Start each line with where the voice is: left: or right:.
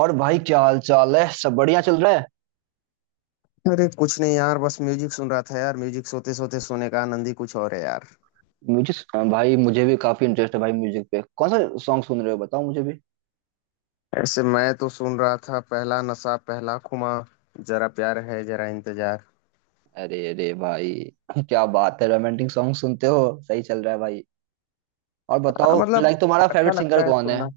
right: और भाई क्या हाल चाल है। सब बढ़िया चल रहा है।
left: अरे कुछ नहीं यार बस म्यूजिक सुन रहा था यार। म्यूजिक सोते सोते सोने का आनंद ही कुछ और है यार।
right: म्यूजिक भाई मुझे भी काफी इंटरेस्ट है भाई म्यूजिक पे। कौन सा सॉन्ग सुन रहे हो बताओ मुझे भी।
left: ऐसे मैं तो सुन रहा था पहला नशा पहला खुमा जरा प्यार है जरा इंतजार।
right: अरे अरे भाई क्या बात है। रोमांटिक सॉन्ग सुनते हो। सही चल रहा है भाई। और
left: हाँ,
right: बताओ,
left: मतलब
right: लाइक तुम्हारा
left: अच्छा
right: फेवरेट सिंगर
left: लगता है
right: कौन है।
left: सुनना।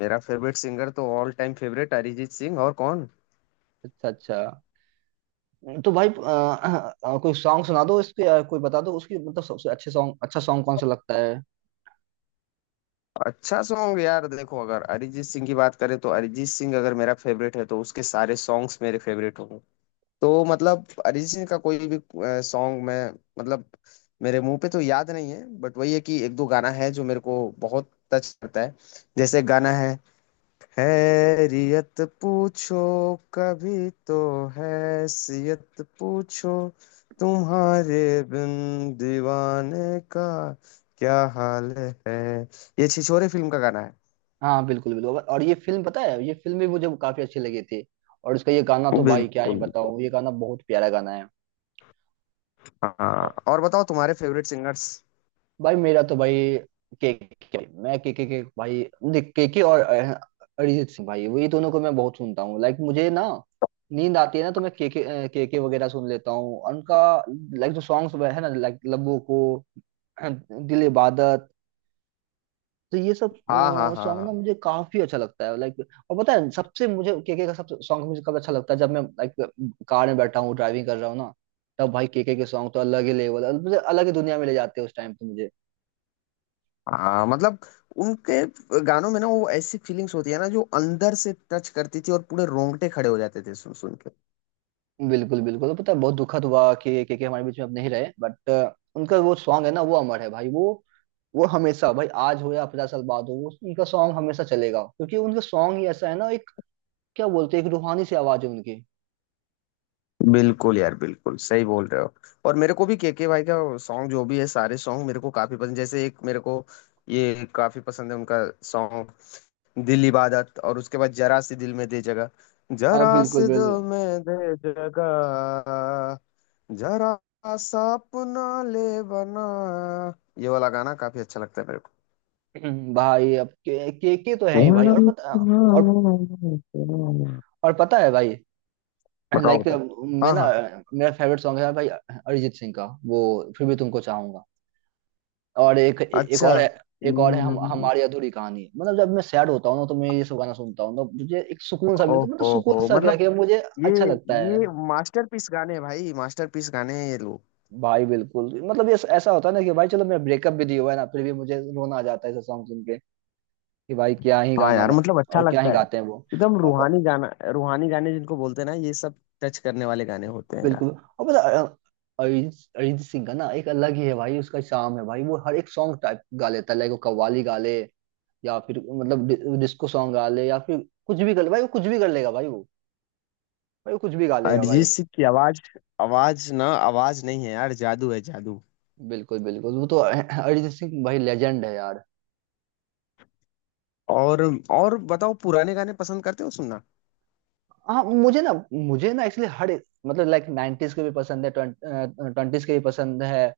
left: मेरा फेवरेट सिंगर तो all time favourite Arijit Singh और कौन।
right: अच्छा अच्छा। तो भाई कोई सॉन्ग सुना दो इसके कोई बता दो उसकी, मतलब सबसे अच्छे सॉन्ग, अच्छा सॉन्ग कौन सा लगता है।
left: अच्छा सॉन्ग यार देखो अगर अरिजीत सिंह की बात करें तो अरिजीत सिंह अगर मेरा फेवरेट है तो उसके सारे सॉन्ग्स मेरे फेवरेट होंगे। तो मतलब अरिजीत सिंह का कोई भी सॉन्ग मैं मतलब मेरे मुंह पे तो याद नहीं है बट वही है कि एक दो गाना है जो मेरे को बहुत टच करता है। जैसे गाना है हैरियत पूछो कभी तो हैसियत पूछो तुम्हारे बिन दीवाने का क्या हाल है। ये छिछोरे फिल्म का गाना है।
right: हाँ बिल्कुल बिल्कुल, और ये फिल्म, पता है ये फिल्म भी मुझे काफी अच्छी लगी थी। और इसका ये गाना तो भाई क्या ही
left: बिल्कुल।
right: बताऊं, ये गाना बहुत प्यारा गाना है।
left: हाँ और बताओ तुम्हारे फेवरेट सिंगर्स।
right: भाई मेरा तो भाई केके, मैं केके के भाई देख, केके और अरिजीत सिंह भाई, वही दोनों को मैं बहुत सुनता हूँ। लाइक मुझे ना नींद आती है ना, तो मैं केके केके वगैरह सुन लेता हूँ उनका। लाइक जो सॉन्ग्स है ना, लाइक लबों को, दिल इबादत, तो ये सब
left: हाँ हाँ हाँ
right: सॉन्ग ना
left: हाँ।
right: मुझे काफी अच्छा लगता है लाइक। और पता है सबसे, मुझे केके का सबसे सॉन्ग मुझे कब अच्छा लगता है, जब मैं लाइक कार में बैठा हूँ, ड्राइविंग कर रहा हूँ ना, तब भाई केके के सॉन्ग तो अलग ही लेवल, मुझे अलग ही दुनिया में ले जाते हैं उस टाइम पे मुझे।
left: हाँ मतलब उनके गानों में ना वो ऐसी फीलिंग्स होती है ना जो अंदर से टच करती थी और पूरे रोंगटे खड़े हो जाते थे सुन सुन के।
right: बिल्कुल बिल्कुल, पता है बहुत दुखद हुआ कि के हमारे बीच में अब नहीं रहे, बट उनका वो सॉन्ग है ना वो अमर है भाई, वो हमेशा भाई, आज हो या 50 साल बाद हो, वो उनका सॉन्ग हमेशा चलेगा, क्योंकि उनका सॉन्ग ही ऐसा है ना एक, क्या बोलते हैं, एक रूहानी सी आवाज है उनकी।
left: बिल्कुल यार बिल्कुल सही बोल रहे हो। और मेरे को भी केके भाई का सॉन्ग जो भी है सारे सॉन्ग मेरे को काफी पसंद जैसे एक मेरे को ये काफी पसंद है उनका सॉन्ग दिल इबादत, और उसके बाद जरा सी दिल में दे जगह, जरा
right: बिल्कुल
left: सी
right: बिल्कुल।
left: दिल में दे जगह, जरा सा अपना ले बना। ये वाला गाना काफी अच्छा लगता है मेरे को।
right: भाई अब के तो है ही भाई, और पता, और
left: बताओ।
right: और पता है भाई
left: बताओ।
right: लाइक, मैं
left: हाँ
right: ना,
left: हाँ।
right: मेरा फेवरेट सॉन्ग है भाई अरिजीत सिंह का, वो फिर भी तुमको चाहूंगा। और एक एक
left: अच्छा।
right: और है, एक और है, हम
left: हम्म,
right: हमारी अधूरी कहानी, मतलब जब मैं सैड होता हूँ ना, तो मैं ये सब गाना सुनता हूँ, तो मुझे एक सुकून सा मिलता है, मतलब
left: ओहो हो
right: सुकून सा क्या,
left: मतलब
right: कि मुझे अच्छा लगता है।
left: ये मास्टरपीस गाने हैं भाई मास्टरपीस गाने हैं ये लोग।
right: भाई बिल्कुल मतलब, ये ऐसा होता है ना कि भाई चलो मेरा ब्रेकअप भी दिया हुआ है ना, फिर भी मुझे रोना आ जाता है ऐसा सॉन्ग सुन के, कि भाई क्या ही
left: हाँ
right: गाना
left: यार मतलब अच्छा
right: और क्या ही
left: लगता है
right: गाते हैं वो,
left: एकदम
right: और
left: रूहानी
right: प-
left: गाना रूहानी गाने जिनको बोलते हैं ना ये सब टच करने वाले गाने होते हैं यार।
right: बिल्कुल और पता है, अरिजीत अरिजीत सिंह का ना एक अलग ही है भाई उसका, शाम है भाई, वो हर एक सॉन्ग टाइप गा लेता है, लाइक वो कव्वाली गा ले, या फिर मतलब डिस्को सॉन्ग गा ले, या फिर कुछ भी कर ले भाई, वो कुछ भी कर लेगा भाई वो, भाई वो कुछ भी गा लेगा
left: अरिजीत
right: भाई।
left: सिंह की आवाज आवाज ना आवाज नहीं है यार जादू है जादू।
right: बिल्कुल बिल्कुल, वो तो अरिजीत सिंह भाई लेजेंड है यार।
left: और और बताओ पुराने गाने पसंद करते हो सुनना।
right: हाँ मुझे ना, मुझे ना एक्चुअली हर मतलब लाइक 90s के भी पसंद है, 20s के भी पसंद है।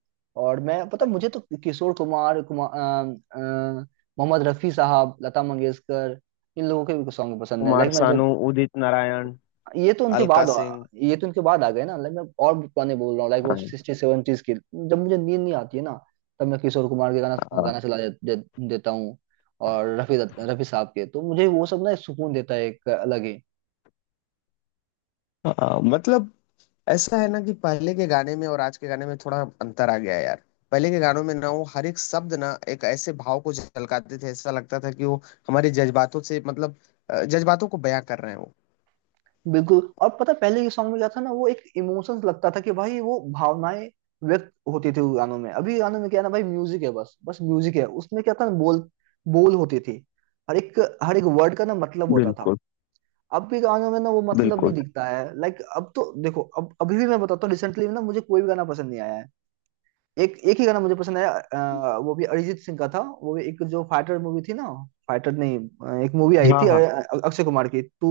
right: और मैं पता, मुझे तो किशोर कुमार कुमार अ, अ, मोहम्मद रफी साहब, लता मंगेशकर, इन लोगों के भी सॉन्ग पसंद है।
left: कुमार
right: लाइक मैं जब,
left: सानू उदित नारायण
right: ये तो उनके
left: अलका
right: बाद
left: सिंह।
right: ये तो उनके बाद आ गए ना। लाइक मैं और भी पुराने बोल रहा हूँ, लाइक वो
left: हाँ।
right: 60s 70s के, जब मुझे नींद नहीं आती है ना, तब मैं किशोर कुमार के गाना गाना चला दे, दे, देता हूँ। और रफी रफी साहब के तो मुझे वो सब ना एक सुकून देता है, एक अलग ही।
left: हाँ मतलब ऐसा है ना कि पहले के गाने में और आज के गाने में थोड़ा अंतर आ गया है यार। पहले के गानों में ना वो हर एक शब्द ना एक ऐसे भाव को झलकाते थे ऐसा लगता था कि वो हमारे जज्बातों से मतलब जज्बातों को बयां कर रहे हैं वो।
right: बिल्कुल और पता है, पहले के सॉन्ग में क्या था ना, वो एक इमोशंस, लगता था कि भाई वो भावनाएं व्यक्त होती थी उस गानों में। अभी गानों में क्या है ना भाई, म्यूजिक है बस बस म्यूजिक है, उसमें क्या था ना बोल, होती थी, हर एक वर्ड का ना मतलब होता था।
left: बिल्कुल
right: अब भी गानों में ना वो मतलब नहीं
left: बिल्कुल।
right: दिखता है, लाइक अब तो देखो अब अभी भी मैं बताता हूँ, रिसेंटली ना मुझे कोई भी गाना पसंद नहीं आया है। एक एक ही गाना मुझे पसंद आया वो भी अरिजीत सिंह का था, वो भी एक जो फाइटर मूवी थी ना, फाइटर नहीं एक मूवी आई
left: हाँ
right: थी
left: हाँ।
right: अक्षय कुमार की, तू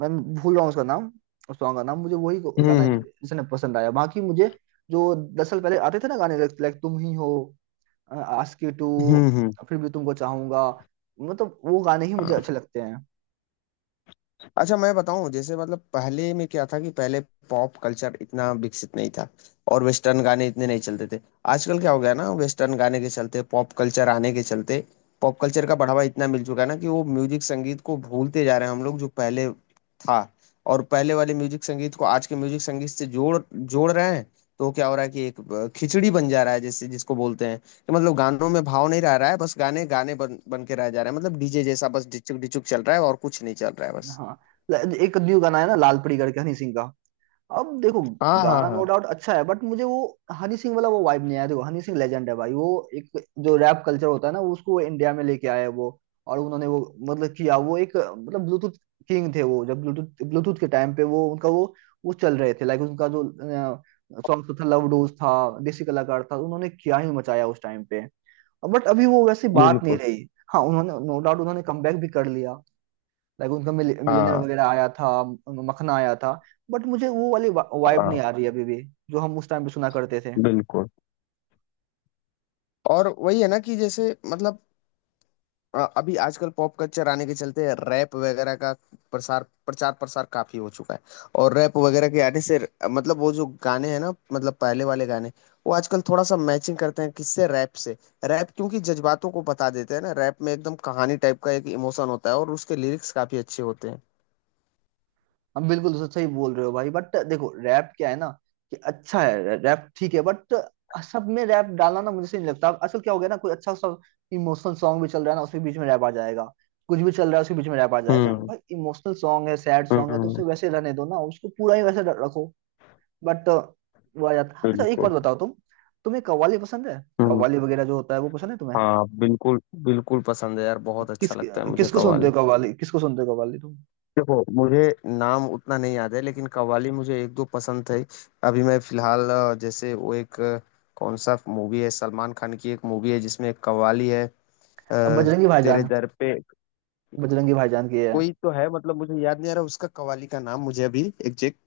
right: मैं भूल रहा हूँ उसका नाम, उस सॉन्ग का नाम मुझे, वही
left: हम्म
right: गाना
left: हम्म
right: इसने पसंद आया, बाकी मुझे जो 10 साल पहले आते थे ना गाने, लाइक तुम ही हो, आस्की टू,
left: हम्म
right: फिर भी तुमको चाहूंगा, मतलब वो गाने ही मुझे
left: हम्म।
right: अच्छे लगते हैं।
left: अच्छा मैं बताऊं जैसे मतलब पहले में क्या था कि पहले पॉप कल्चर इतना विकसित नहीं था और वेस्टर्न गाने इतने नहीं चलते थे। आजकल क्या हो गया ना वेस्टर्न गाने के चलते पॉप कल्चर आने के चलते पॉप कल्चर का बढ़ावा इतना मिल चुका है ना कि वो म्यूजिक संगीत को भूलते जा रहे हैं हम लोग जो पहले था। और पहले वाले म्यूजिक संगीत को आज के म्यूजिक संगीत से जोड़ जोड़ रहे हैं। तो क्या हो रहा है कि एक खिचड़ी बन जा रहा है जैसे जिसको बोलते हैं कि मतलब गानों में भाव नहीं रह रहा है बस गाने गाने बन बन के रह जा रहे हैं मतलब डीजे जैसा बस डिचुक डिचुक चल रहा है और कुछ नहीं चल रहा है बस।
right: हाँ एक न्यू गाना है ना लाल परी करके, हनी सिंह का। अब देखो
left: हाँ हाँ
right: गाना
left: हाँ
right: नो डाउट अच्छा है, बट मुझे वो हनी सिंह वाला वो वाइब नहीं आया। देखो हनी सिंह लेजेंड है भाई वो, एक जो रैप कल्चर होता है ना, उसको इंडिया में लेके आए हैं वो। और उन्होंने वो, मतलब किया वो, एक मतलब ब्लूटूथ किंग थे वो, जब ब्लूटूथ ब्लूटूथ के टाइम पे वो उनका वो चल रहे थे। लाइक उनका जो सॉन्ग था, लव डोज था, देसी कलाकार था, उन्होंने क्या ही मचाया उस टाइम पे, बट अभी वो वैसी बात नहीं
left: बिल्कुल।
right: रही। हाँ उन्होंने नो डाउट उन्होंने कमबैक भी कर लिया, लाइक उनका मिलियनर
left: हाँ
right: वगैरह आया था, मखना आया था, बट मुझे वो वाली वाइब नहीं
left: हाँ
right: आ रही अभी भी, जो हम उस टाइम पे सुना करते थे।
left: बिल्कुल। और वही है ना कि जैसे मतलब अभी आजकल पॉप कल्चर आने के चलते रैप वगैरह का प्रसार प्रचार प्रसार काफी हो चुका है। और रैप वगैरह के आने से मतलब वो जो गाने हैं ना मतलब पहले वाले गाने वो आजकल थोड़ा सा मैचिंग करते हैं किससे रैप से। रैप क्योंकि जज्बातों को बता देते हैं ना रैप में एकदम कहानी टाइप का एक इमोशन होता है और उसके लिरिक्स काफी अच्छे होते हैं।
right: हम बिल्कुल सही बोल रहे हो भाई, बट देखो रैप क्या है ना, कि अच्छा है रैप ठीक है, बट सब में रैप डालना ना मुझे सही नहीं लगता। असल क्या हो गया ना, कोई अच्छा सा इमोशनल सॉन्ग भी चल रहा है ना, उसके बीच में रैप आ जाएगा, कुछ भी चल रहा है उसके बीच में रैप आ जाएगा।
left: हम्म
right: भाई इमोशनल सॉन्ग है, सैड सॉन्ग है, तो उसे
left: हम्म
right: वैसे रहने दो ना, उसको पूरा ही वैसे रखो। बट वो आ जाता। अच्छा एक
left: बिल्कुल
right: बात बताओ, तुम्हें कव्वाली पसंद है।
left: हम्म।
right: कव्वाली वगैरह जो होता है वो पसंद है तुम्हें।
left: हाँ बिल्कुल बिल्कुल पसंद है यार बहुत
right: किस
left: अच्छा लगता है मुझे
right: किसको सुनते
left: कव्वाली।
right: हो कव्वाली, किसको सुनते हो कव्वाली तुम।
left: देखो मुझे नाम उतना नहीं याद है लेकिन कव्वाली मुझे एक दो पसंद थे। अभी मैं फिलहाल जैसे वो एक कौन सा मूवी है सलमान खान की एक मूवी है जिसमें एक कव्वाली है। अ,
right: अब बजरंगी
left: तेरे
right: भाईजान,
left: दर पे
right: बजरंगी भाईजान की है।
left: कोई तो है मतलब मुझे याद नहीं आ रहा उसका कव्वाली का नाम मुझे अभी एग्जैक्ट।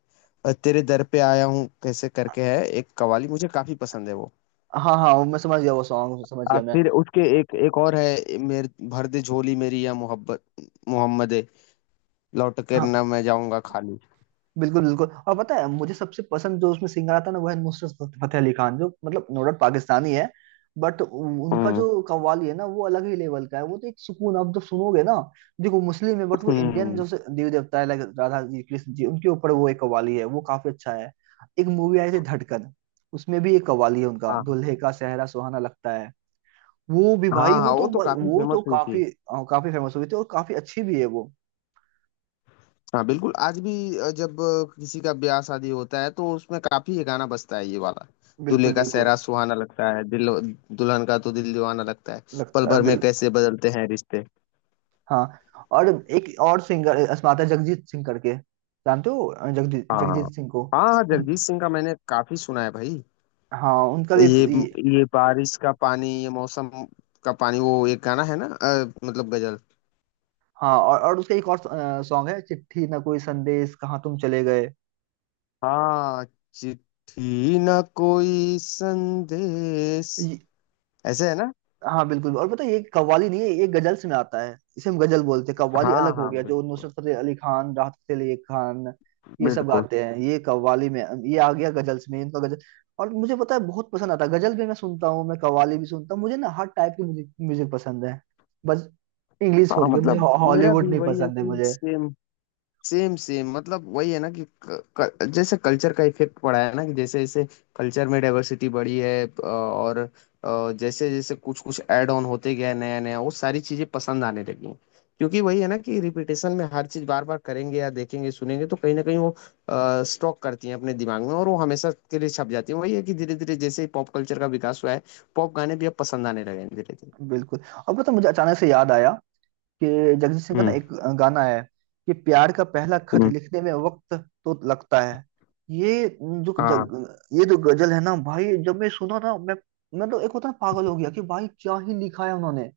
left: तेरे दर पे आया हूँ कैसे करके है एक कवाली मुझे काफी पसंद है वो।
right: हाँ हाँ वो मैं समझ गया, वो सॉन्ग समझ गया मैं।
left: फिर उसके एक एक और है मेरे भर दे झोली मेरी या मोहब्बत मोहम्मद लौट के
right: हाँ
left: न मैं जाऊंगा खाली।
right: बिल्कुल बिल्कुल, और पता है मुझे सबसे पसंद, जो उसमें सिंगर आता है ना वो है नुसरत फतेह अली खान, जो मतलब नो डाउट पाकिस्तानी है, बट उनका
left: हम्म
right: जो कव्वाली है ना वो अलग ही लेवल का है, वो तो एक सुकून, आप जब सुनोगे ना। देखो मुस्लिम है, बट वो इंडियन
left: हम्म।
right: जो देव देवता है लाइक राधा जी कृष्ण जी, उनके ऊपर वो एक कव्वाली है, वो काफी अच्छा है। एक मूवी आई थी धड़कन, उसमें भी एक कव्वाली है उनका,
left: हाँ।
right: दुल्हे का सेहरा सुहाना लगता है, वो भी
left: हाँ
right: भाई
left: हाँ
right: वो तो,
left: वो तो काफी
right: वो तो
left: फेमस हुई थी।
right: काफी काफी फेमस हुई थी, और काफी अच्छी भी है वो।
left: हाँ बिल्कुल आज भी जब किसी का ब्याह शादी होता है तो उसमें काफी ये गाना बजता है ये वाला दूल्हे
right: बिल्कुल
left: का
right: बिल्कुल
left: सेहरा सुहाना लगता है दिल दुल्हन का तो दिल दीवाना लगता है पल
right: लगता है
left: भर में
right: बिल्कुल।
left: कैसे बदलते हैं रिश्ते।
right: हाँ और एक और सिंगर अस्माता, जगजीत सिंह करके, जानते हो जगजीत
left: हाँ
right: जगजीत
left: हाँ।
right: सिंह को।
left: हाँ,
right: उन,
left: जगजीत सिंह का मैंने काफी सुना है भाई।
right: हाँ उनका भी एक
left: ये ये बारिश का पानी ये मौसम का पानी वो एक गाना है ना मतलब गजल।
right: हाँ और उसका एक और सॉन्ग है, चिट्ठी ना कोई संदेश कहाँ तुम चले गए।
left: हाँ चिट्ठी ना कोई संदेश ऐसे है ना।
right: हाँ बिल्कुल और पता है, ये कव्वाली नहीं है, ये गजल्स में आता है, इसे हम गजल बोलते हैं। कव्वाली
left: हाँ
right: अलग हो
left: हाँ
right: गया, जो
left: बिल्कुल
right: नुसरत फतेह अली खान, राहत फतेह अली खान, ये सब
left: बिल्कुल।
right: गाते हैं ये कव्वाली में। ये आ गया गजल्स में, इनका गजल। और मुझे पता है बहुत पसंद आता है, गजल भी मैं सुनता हूँ, मैं कव्वाली भी सुनता हूँ, मुझे ना हर टाइप की म्यूजिक म्यूजिक पसंद है। बस इंग्लिश छोड़
left: हाँ
right: के मुझे,
left: मतलब मेरा
right: हॉलीवुड
left: भी
right: नहीं
left: वही है
right: पसंद है
left: कि
right: मुझे।
left: सेम सेम सेम मतलब वही है ना कि क, क, जैसे कल्चर का इफेक्ट पड़ा है ना कि जैसे जैसे कल्चर में डाइवर्सिटी बढ़ी है और जैसे जैसे कुछ कुछ ऐड ऑन होते गया नया नया वो सारी चीजें पसंद आने लगी हैं। क्योंकि वही है ना कि रिपीटेशन में हर चीज बार बार करेंगे या देखेंगे सुनेंगे तो कहीं ना कहीं वो स्टॉक करती हैं अपने दिमाग में और वो हमेशा के लिए छप जाती है। वही है कि धीरे धीरे जैसे ही पॉप कल्चर का विकास हुआ है पॉप गाने भी अब पसंद आने लगे हैं धीरे धीरे।
right: बिल्कुल और पता है, मुझे अचानक से याद आया कि जगजीत सिंह का ना
left: हम्म
right: एक गाना है, कि प्यार का पहला खत
left: हम्म,
right: लिखने में वक्त तो लगता है।
left: हाँ।
right: ये जो गजल है ना भाई, जब मैं सुना ना मैं तो एक होता है ना, पागल हो गया, कि भाई क्या ही लिखा है उन्होंने,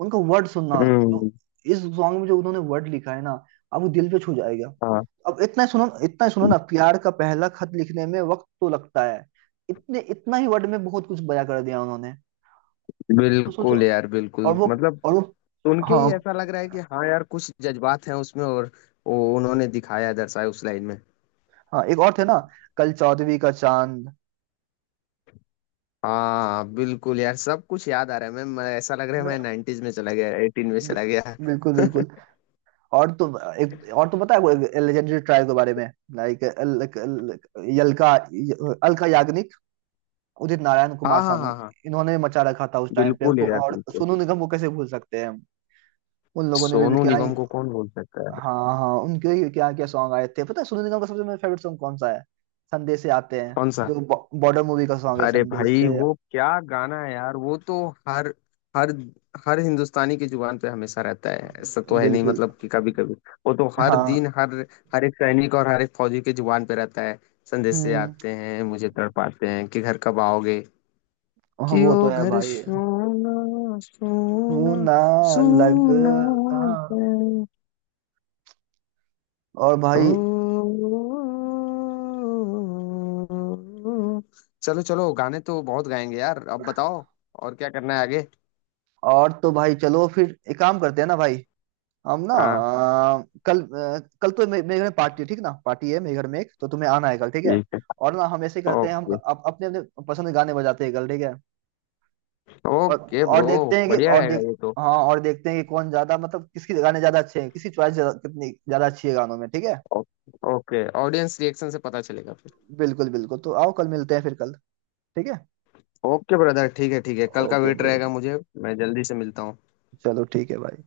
right: उनका वर्ड सुनना। जो
left: हम्म,
right: इस सॉन्ग में जो उन्होंने वर्ड लिखा है ना, अब वो दिल पे छू जाएगा।
left: हाँ
right: अब इतना ही सुनो, इतना ही सुनो ना, प्यार का पहला खत लिखने में वक्त तो लगता है, इतने इतना ही वर्ड में बहुत कुछ बयां कर दिया उन्होंने, तो सोचो।
left: बिल्कुल यार बिल्कुल
right: और वो
left: मतलब
right: और वो
left: सुन के ही
right: हाँ
left: ऐसा लग रहा है कि हाँ यार कुछ जज्बात हैं उसमें और वो उन्होंने दिखाया दर्शाया उस लाइन में।
right: हाँ, एक और थे ना, कल चौदहवीं का चांद।
left: हाँ बिल्कुल यार सब कुछ याद आ रहा है मैं ऐसा लग रहा है
right: मैं
left: मैं 90s में चला गया एटीन में
right: बि-
left: चला गया।
right: बिल्कुल बिल्कुल। और तो एक और तो पता है वो लेजेंडरी ट्राइब के बारे में, लाइक यलका अलका याग्निक, उदित नारायण,
left: हाँ
right: कुमार
left: हाँ
right: सानू,
left: हाँ हाँ
right: इन्होंने मचा रखा था उस टाइम पे।
left: बिल्कुल यार
right: और
left: बिल्कुल।
right: सोनू निगम को कैसे भूल सकते हैं हम? उन लोगों ने भी
left: सोनू
right: क्या ही,
left: निगम को कौन बोल सकता है।
right: हाँ हाँ उनके ही क्या क्या सॉन्ग आए थे। पता है सोनू निगम का सबसे मेरा फेवरेट सॉन्ग कौन सा है? संदेश से आते हैं,
left: कौन सा।
right: जो बॉर्डर मूवी का सॉन्ग है,
left: अरे
right: संदेश
left: भाई
right: से।
left: वो क्या गाना है यार वो तो हर हर हर हिंदुस्तानी की जुबान पे हमेशा रहता है ऐसा तो है नहीं
right: बिल्कुल।
left: मतलब कि कभी कभी। वो तो हर
right: हाँ।
left: दिन हर हर एक सैनिक और हर एक फौजी की जुबान पे रहता है। संदेशे
right: हम्म।
left: आते हैं मुझे तड़पाते हैं कि घर कब आओगे
right: हाँ,
left: कि
right: वो
left: ओ
right: तो है
left: घर
right: भाई
left: सोना
right: तू
left: सोना
right: ना
left: सोना
right: लगता।
left: है।
right: और भाई,
left: चलो चलो गाने तो बहुत गाएंगे यार अब बताओ और क्या करना है आगे।
right: और तो भाई चलो फिर एक काम करते हैं ना भाई, हम ना
left: हाँ
right: कल तो मेरे घर में पार्टी है, ठीक ना, पार्टी है मेरे घर में, एक तो तुम्हें आना है कल ठीक है।
left: ठीक
right: और ना हम ऐसे
left: है।
right: करते हैं, हम
left: ओके।
right: अपने अपने पसंद के गाने बजाते हैं कल ठीक है।
left: ओके
right: और
left: ब्रो।
right: देखते हैं कि
left: बढ़िया
right: और
left: रहेगा
right: देख
left: ये तो।
right: हाँ और देखते हैं कि कौन ज्यादा, मतलब किसकी गाने ज्यादा अच्छे हैं, किसकी चॉइस कितनी ज्यादा अच्छी है गानों में, ठीक है।
left: ओ- ओके ऑडियंस रिएक्शन से पता चलेगा फिर।
right: बिल्कुल बिल्कुल, तो आओ कल मिलते हैं फिर, कल ठीक है।
left: ओके ब्रदर ठीक है कल का
right: ओके
left: वेट
right: ब्रो,
left: रहेगा मुझे। मैं जल्दी से मिलता हूँ।
right: चलो ठीक है भाई।